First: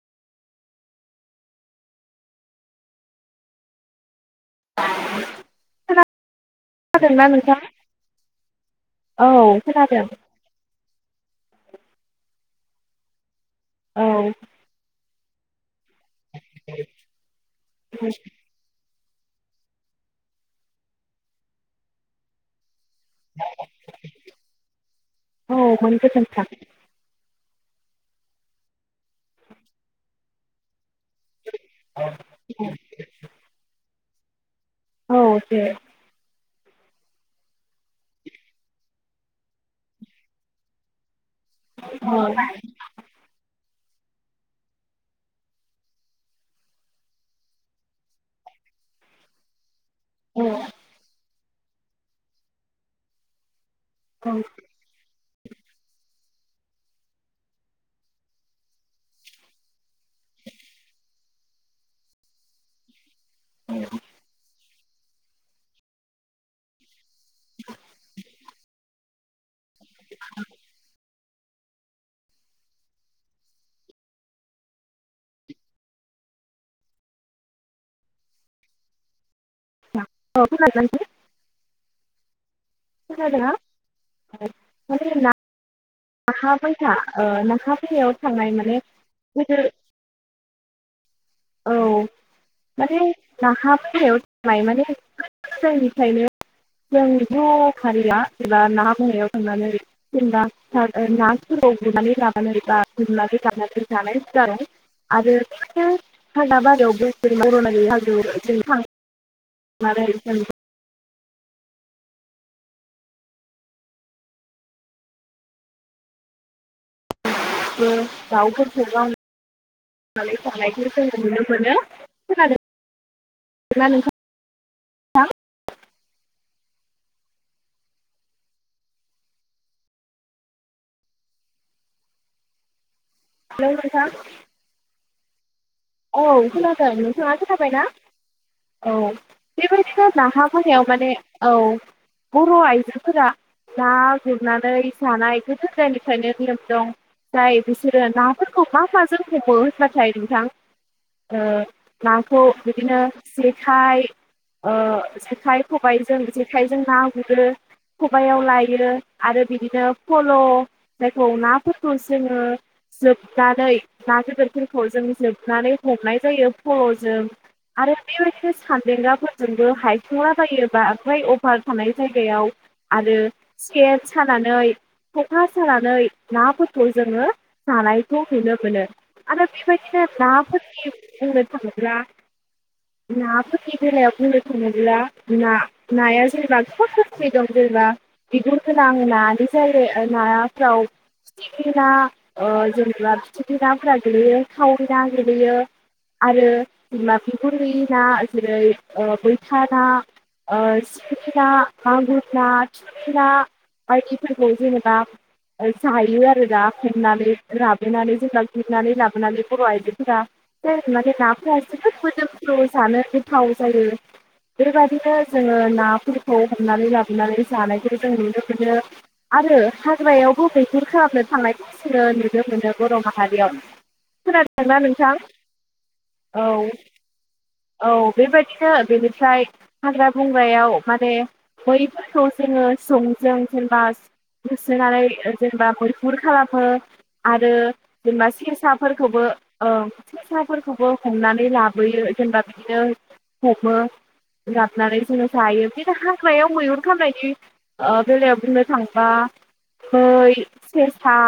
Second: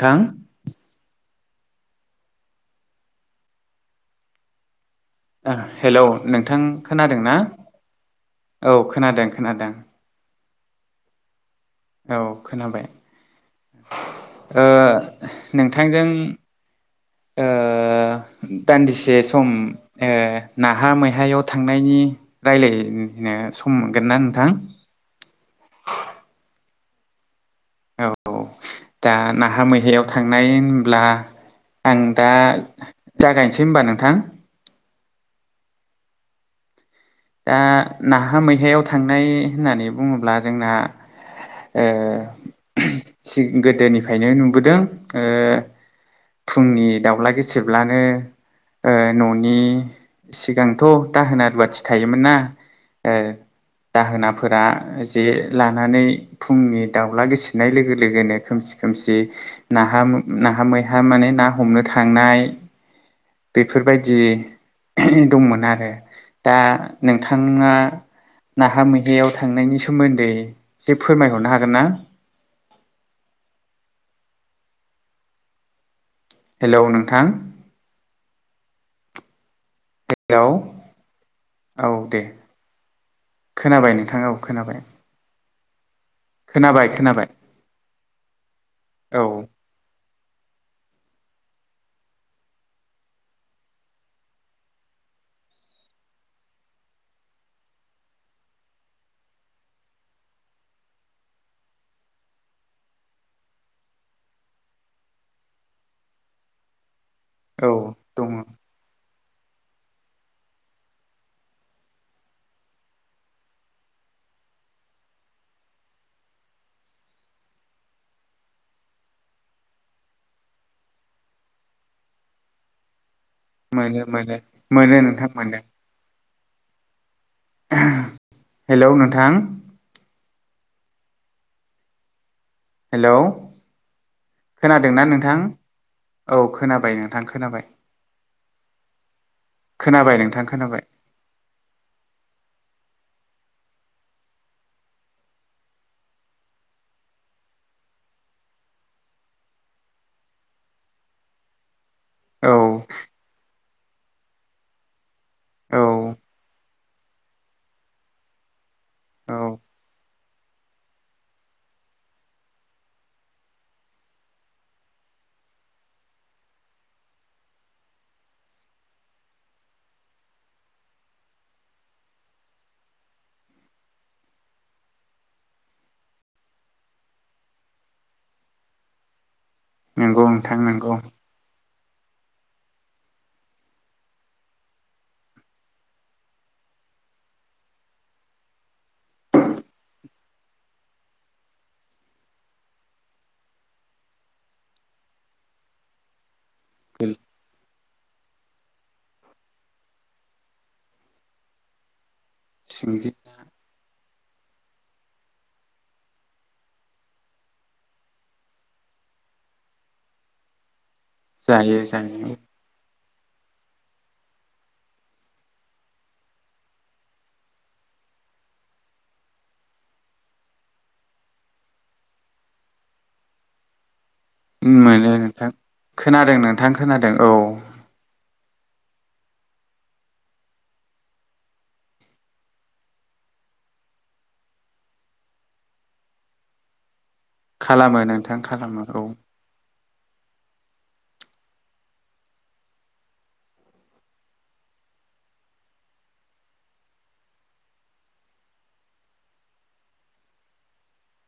थां। [inaudible] हेल' नों नोंथां खोनादों खोनादोंना ना नोंथां औ खोनादों खोनादों औ खोनाबाय औ ओ नों थांजों ओ दान्दि से सम ओ नाहा मैहायाव थांनायनि रायलाय नो सम मोनगोन ना नोंथां औ मोन गोजोन्थों औ दा नाहा मैहायाव थांनाय ब्ला आं दा जागायनोसै होनबा नों नोंथां औ दे दा नाहा मैहायाव थांनाय होननानै बुङोब्ला जोंना ओ औ औ सि गो दोनिफ्रायनो नुबोदों ओ फुंनि दाउला गेसेबलानो ओ न'नि औ सिगांथ' दाहोना [unintelligible] थायोमोन ना ओ दाहोनाफोरा जे लानानै फुंनि दाउला गोसेेरनाय लोगो लोगोनो खोमसि खोमसि नाहा नाहा मैहा माने ना हमनो थांनाय बेफोरबायदि दंमोन आरो दा नोंथाङा नाहा मैहायाव थांनायनि सोमोन्दै फोरमायहरनो हागोन ना हेलौ नोंथां हेलौ [unintelligible] औ दे खोनादोंना खोनाबाय नोंथां औ खोनाबाय नाहा खोनाबाय मैहा ओ खोनाबाय नाहा मैहायायाव थांनाय माने औ [unintelligible] औ माने नाहा मैहायाव थांनाय माने जोंनिफ्रायनो जों ज' फारिया जेनबा नाहा बायाव थांनानै जेनेबा नाफोराव गुरनानै लानानै बा गुरनानै गाननानै जानाय जादों आरो [unintelligible] औ दङ [unintelligible] माब दाउफोरखौ गावनानै थानायानायखौ जों नुनो मोनो। मोनो नोंथां मोनो मोनो नोंथां मोनो। हेल' नोंथां। हेलौ हेलौ नोंथां खोनादोंना नों? थां औ खोनादों नोंथाङा खोनाबायना? औ बेबायदिनो खोनाबाय नोंथां नाहा खोनाबाय बायाव माने औ बर' आइ बिफोरा ना गुरनानै जानाय गोदो गोदायनिफ्रायनो नियोम दं जाय बिसोरो नाफोरखौ मा माजों हमबावो होनबाथाय नोंथां। नाखौ औ बिदिनो जेखाइ जेखाइ औ खबाइजों जेखाइजों ना गुरो खबआव लायो औ आरो बिदिनो फल' जायखौ नाफोरखौ जोङो जोबनानै ना बेदरफोरखौ जों जोबनानै हमनाय जायो खर'जों आरो बेबायदिनो सानदेंग्राफोरजोंबो हायखंलाबायो बांद्राराय अभार थानाय जायगायाव आरो सट सानानै खखा सानानै नाफोरखौ जोङो जानायखौ नुनो मोनो। आरो बेबायदि नंगौ नोंथां नेम नंगौ ना [unintelligible] थ्ला नाफोरनि बेलायाव बुंनो थाङोब्लाा नाया जेनेबा खर ग दं जेनेबा बिगुर गोनां नानि जायग नाफोराव फिथिख्रि ना जेनेबा फिथिख्रि नाफोरा गोलैयो थाव ना। गैयो आरो बि मा भांगुर होयि ना जेरै बैथा ना सिंगि ना मागुर ना सिंगि थुरि ना खौ जेनेबा जायो आरो दा फनानै लाबोनानै जों खंनानै लाबोनानै बर' आइदि [unintelligible] माने नाफोरा जायो जोबोद जायो मोदोमफ्रु जानो। गो थाव जायो बेबायदिनो जोङो नाफोरखौ हमनानै लाबोनानै जानायखौ जों नुनो मोनो आरो हाग्रायावबो दैैखुर खालामनो थांनायखौ जोङो नुनो मोनो बर' माहारियाव। मोनो नोंथां खोनादों नोंथां खोनादों औ। बिनो बेनिफ्राय हाग्रा बंग्रायाव माने बैफोरखौ जोङो संजों जेनेबा होसोनानै जेनेबा मैहुर खालामो। आरो खालामो जेनेबा नोंथां खालामो औ सेसाफोरखौबो ससाफोरखौबो हमनानै लाबोयो जेनेबा बिदिनो हमो गाबनानै जोङो जायो बिदिनो हाग्रायाव मैहुर खामनायनि बेलायाव बुंनो थांबा फै सेरसा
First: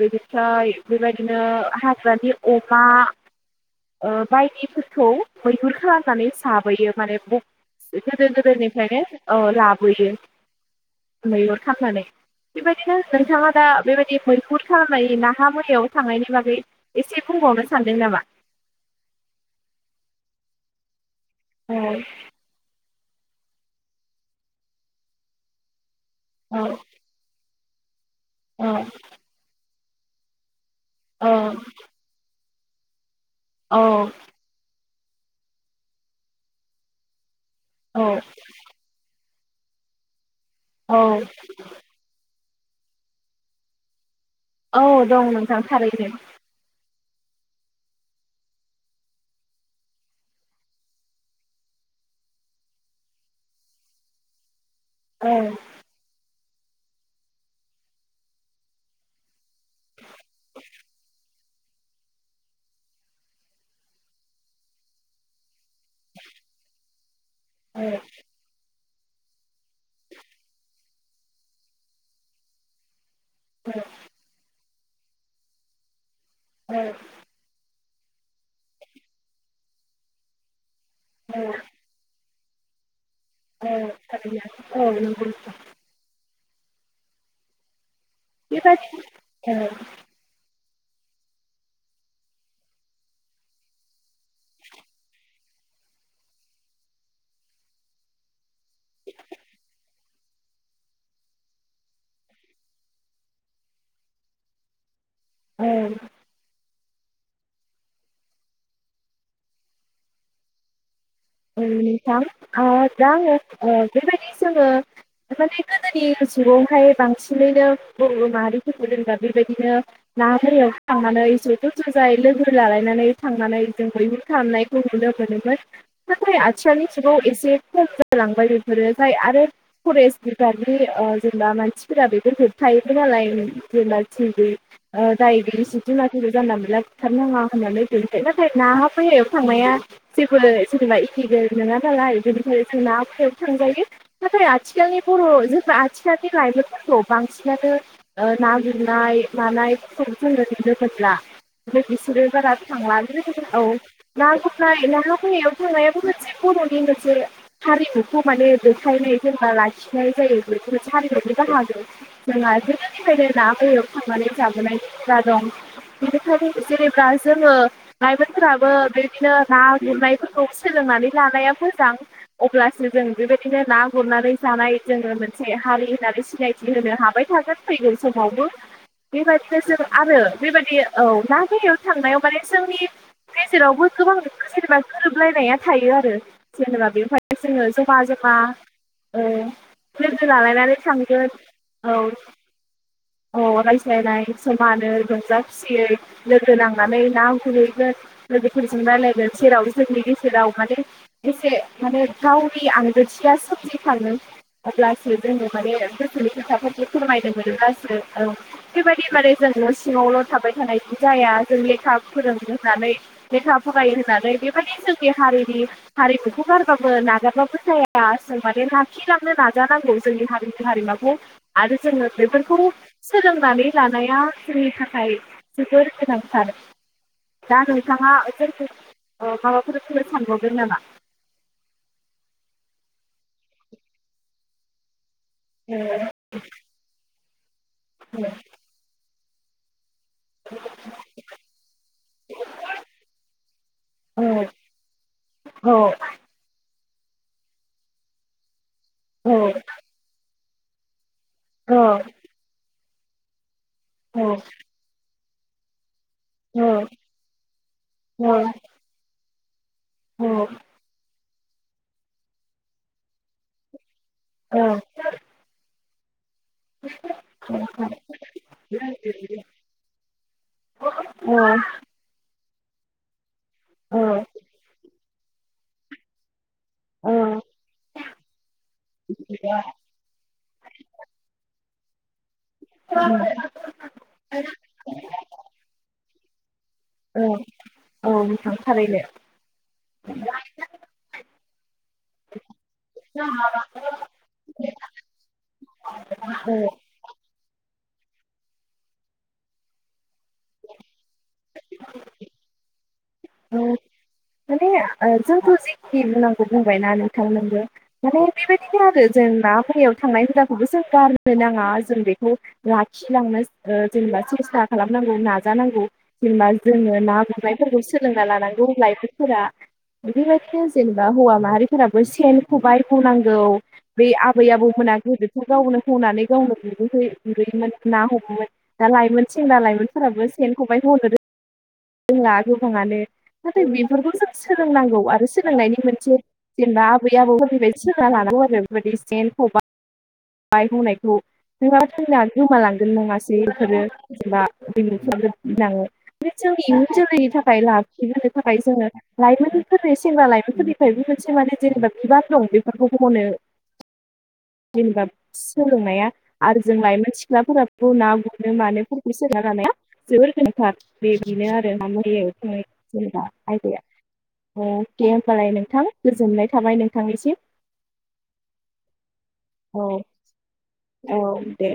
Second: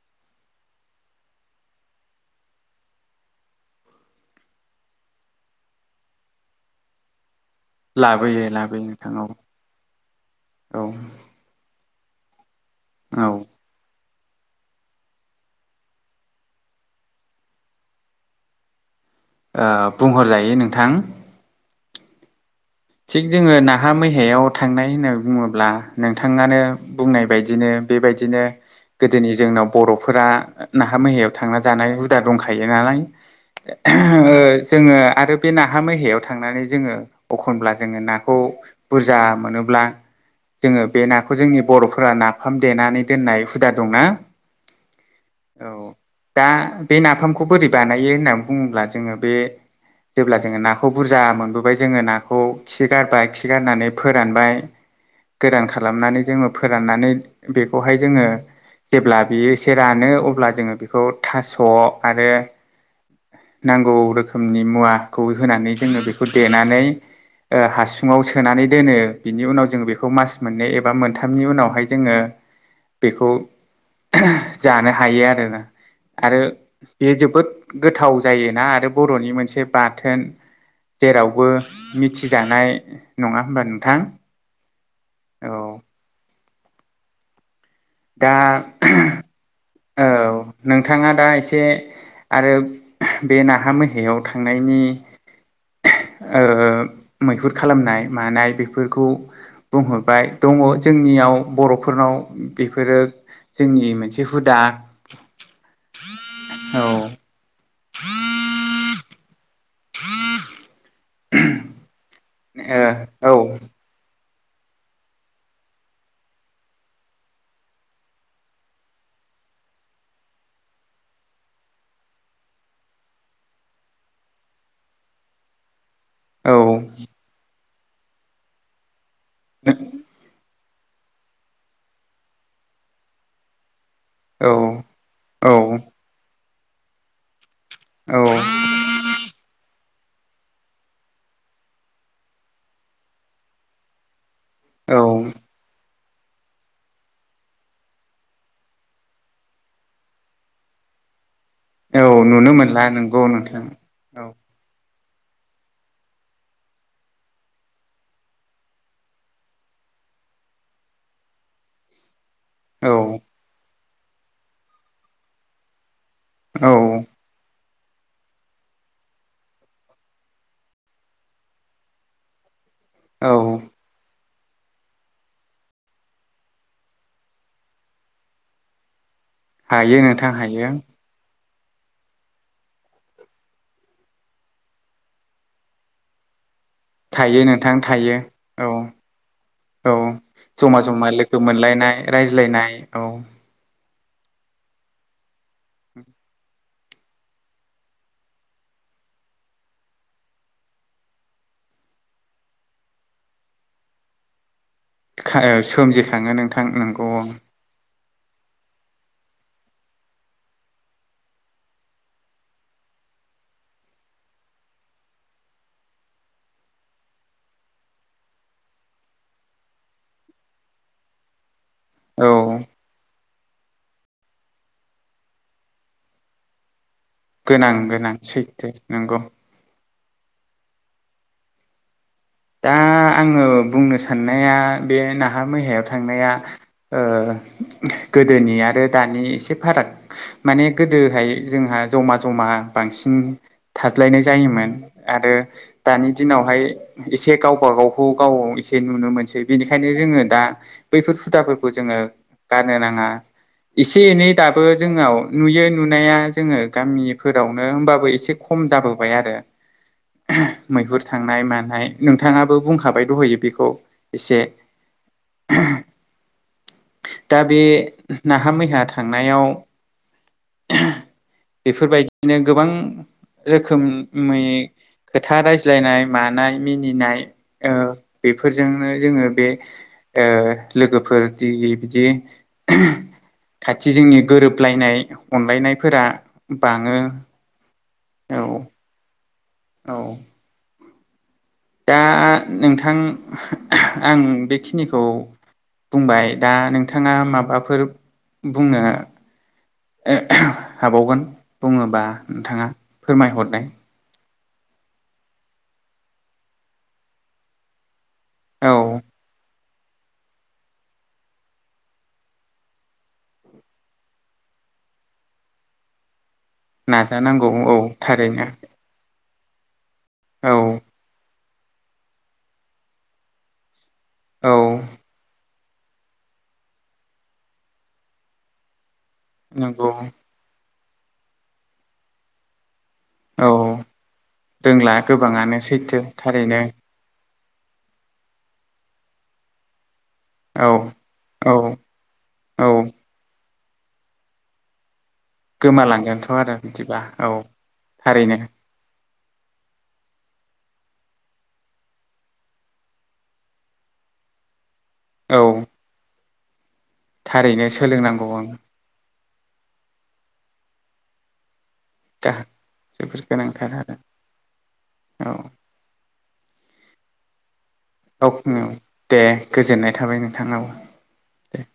बिनिफ्राय बेबायदिनो हाग्रानि अमा ओ बायदिफोरखौ मैहुर खालामनानै जाबोयो माने। गोदेर लाबोयो लाबोयो गोदेरनिफ्रायनो नोंथां औ लाबोयो औ मैगुर खांनानै बेबायदिनो औ ओ नोंथाङा दा बेबायदि मैफुर खालामनाय नाहा मैहायाव थांनायनि बागै एसे। बुंबावनो सानदों नामा? बुंहरजायो नोंथां। औ थिग जोङो नाहा मैहायाव थांनाय होनना बुङोब्ला। नोंथाङानो औ बुंनाय बायदि बिदिनो बेबायदिनो औ गोदोनि जोंनाव बर'फोरा नाहा मैहायाव थांना जानाय हुदा दं थाखायो नालाय औ जोङो आरो बे नाहा मैहायाव थांनानै जोङो अखा एखनब्ला जोङो औ नाखौ बुरजा मोनोब्ला जोङो औ बे नाखौ जोंनि बर'फोरा ना ओम देनानै दोननाय हुदा दंना औ दं नोंथां औ थारैनो दा बे नाफामखौ बोरै बानायो होननानै बुङोब्ला जोङो बे जेब्ला जोङो नाखौ बुरजा मोनबोबाय जोङो नाखौ खौ खि गारबाय खि गारनानै फोरानबाय औ गोदान खालामनानै जोङो फोराननानै बेखौहाय जोङो जेब्ला बेयो एसे रानो अब्ला जोङो बेखौ थास' आरो नांगौ रोखोमनि मुवाखौ होनानै जोङो बेखौ देनानै औ हासुङाव सोनानै दोनो बिनि उनाव जों बेखौ मास मोननै एबा मोनथामनि उनावहाय जोङो बेखौ जानो हायो आरोना आरो औ बेयो जोबोद गोथाव जायोना आरो बर'नि मोनसे बाथोन जेरावबो मिथिजानाय नङा होमबा नोंथां औ [unintelligible] दा बेबायदि औ नोंथाङा दा एसे आरो बे नाहा मैहायाव थांनायनि ओ मैहुर खालामनाय मानाय फोरखौ बुंह बाय दङ जोंनियाव बर'फोरनाव बेफोरो जोंनि मोनसे हुदा औ औ [inaudible] ओम नोंथां ओ औ [unintelligible] जोङो माने गोदोनि जुगावहाय बांसिनैनो बर' माहारिफोरखौ दोनग्रा बेबायदिनो नाफोरयाव थांनानै जथ' ज'जायै लोगो लालायनानै थांनानै जों मैहुर खालामनायखौ लोगोफोरोमोन माय [unintelligible] औ एसे खस्स जालांबाय बेफोरो जाय आरो फरेस्ट बिबार्टनिनि जेनेबा मानसिफोरा बेखौ होबथायायोबो नालाय औ जेनेबा डायग औ सिदि लाख जानला मानला बुथार नाङा [unintelligible] [unintelligible] जेनेबा एखे बो नोङा नालाय बेनिफ्रायनो जों ना हायाव थांजायो नाथाय औ आथिखालनि बर' ज' आथिखालनि लाइमोनफोरखौ बांसिनानो ना गुरनाय मानायफोरखौ जोङो लोगोब्ला ओमफ्राय औ बिसोरो नुनो बारा गो मोनला थांला नोंगौ बि औ नोंथां औ ना खौ‌ना [unintelligible] खंनायाबो मोनसे बर'नि मोनसे हारिमुखौ माने दोखायनाय सोरबा लाखिनाय जायो बेखौ मोनसे हारिमुनि बाहागो [unintelligible] औ मान जाबोन जेनेबा दं बिनिखायनो औ जेनेबा जोङो लाइमोनफोराबो बिदिनो ना गुरनायफोर सोलोंनानै लानाया मोजां अब्ला जों औ बेबायदिनो ना गुरनानै जानाय जोङो मोनसे हारि होननानै सिनायथि होनो हाबाय थागोन फैगौ समावबो बेबायदिनो जों हायो आरो नोंथां हायो बेबायदि औ ना याव थांनायाव माने जोंनि गेजेरावबो गोबां जेनेबा गोरोबलायनाया थायो आरो जेनेबा बेवहाय थायो जोङो नोंथां जमा थायो जमा औ औ औ लोगो लालायनानै जमा जमा थांगोन लोगो मोनलायनाय औ रायज्लायनाय औ रायलायनाय समोमानो रंजा खुसियै लोगो नांनानै ना गुरहैगोन लोगोफोरजों रायज्लायगोन सेराव जोंनि गेजेराव माने एसे माने गावनि आंगोथिया सोमजिखाङो अब्लासो जोङो माने गोसोनि सोमजिखाङो नोंथां खोथाफोरखौ नोंगौ फोरमायनो मोनब्लासो औ बेबायदि माने जोंङो सिङावल' थाबाय थानाय जाया जों लेखा फोरोंङो होननानै लेखा फरायायो होननानै माने जोंनि हारिनि हारिमुखौ गारबाबो नागारबाबो जाया जों माने लाखिलांनो नाजानांगौ जोंनि हारिनि हारिमाखौ आरो जोंङो औ बेफोरखौ सनानै लानाया जोंनि थाखाय जोबोर गोनांथार। दा गोनां नोंथाङा गोनां जोंखौ सैथो ओ नंगौ माबाफोर खनो सानबावदोंन नामा? दा आङो बुंनो साननाया बे ना हाहा औ मैहायाव थांनाया ओ गोदोनि आरो दानि एसे फाराग माने गोदोहाय जोंहा जमा जमा बांसिन थाज्लायनाय जायोमोन आरो औ दानि दिनावहाय एसे गावबा गावखौ गाव एसे जे नुनो औ मोनसै बेनिखायनो जोङो दा बैफोर [unintelligible] जाबोरखौ‌ औ जोङो गार नो नाङा एसे औ एनै दाबो जोंनाव नुयो नु मोननाया जोङो गामिफोरावनो होमबाबो एसे खम जाबोबाय आरो औ मैहुर थांनाय मानाय नोंथाङाबो बुंखाबाय दहयो बेखौ एसे [unintelligible] दा बे नाहा मैहा थांनायाव बेफोरबायदिनो गोबां औ रोखोमै खोथा रायज्लायनाय मानाय मिनिनाय ओ बेफोरजोंनो जोङो बे ओ लोगोफोर दि बिदि औ खाथि जोंनि गोरोबलायनाय फोरा बाङो औ नोंथां थारैनो औ दा नोंथां आं बेखिनिखौ बुंबाय औ दा नोंथाङा माबाफोर बुंनो हाबावगोन बुङोबा नोंथाङा [inaudible] औ फोरमायहरनाय माने जोंखौ जेखि होनांगौ बुंबायना नोंथांमोनबो माने औ बेबायदि आरो जोंना हारियाव थांनाय हुदाखौबो जों गारनो नाङा जों बेखौ लाखिलांनो जेनेबा सेस्था खालामनांगौ नाजानांगौ जेनेबा जोंना ना नाजानांगौ औ सोंलोंना थारैनो लानांगौ लाइभ फोरा बिदिबाय औ जेनेबा हौवा माहारि फोराबो सेन खबाइखौ नांगौ बे आबै औ आबौमोना गोदोथ' गावनो हनानै गावनो गुहै गुहैयोमोन ना हमोमोन ना ला मोन सेंग्रा नंगौ लाइमोनफोराबो सेन खबायखौ ह [unintelligible] नो जोंहा थाङा ने औ नाथाय बेफोरखौ जों रोंला सोलोंनांगौ आरो गोबाङानो सोलोंनायनि सैथो मोनसे थारैनो जेनेबा आबै-आबौ बेबायदि सना लानांगौ आरो बेफोरबायदि सेन खबा बाय औ बुंनायखौ औ नोंहा जोंना औ गोमालांगोन नङासै [unintelligible] गोमालांगोनथ' [unintelligible] आरो जोंनि इयुन बिदिबा जोलैनि औ थाखाय फाय लाखिनो थारैनो थाखाय जोङो लाइमोनफोरनि सेंबा लाइमोनफोरनिफ्रायबो मोनसे माने जेनेबा बिबार दं बेफोरखौ हमनो जेनेबा औ सोलोंनाया आरो जों लाइमोन थारैनो सिख्लाफोर ना सोलोंनांगौ आं गुरनो मानोफोरखौ जोबोर गोनांथार बेनो आरो दा जेनेबा जोबोद गोनांथार आयदाया आरो अके औ होनोमबालाय नोंथां गोजोननाय थाबाय नोंथांनिसिम अक दे औ गोजोननाय थाबाय नोंथांनाबो दे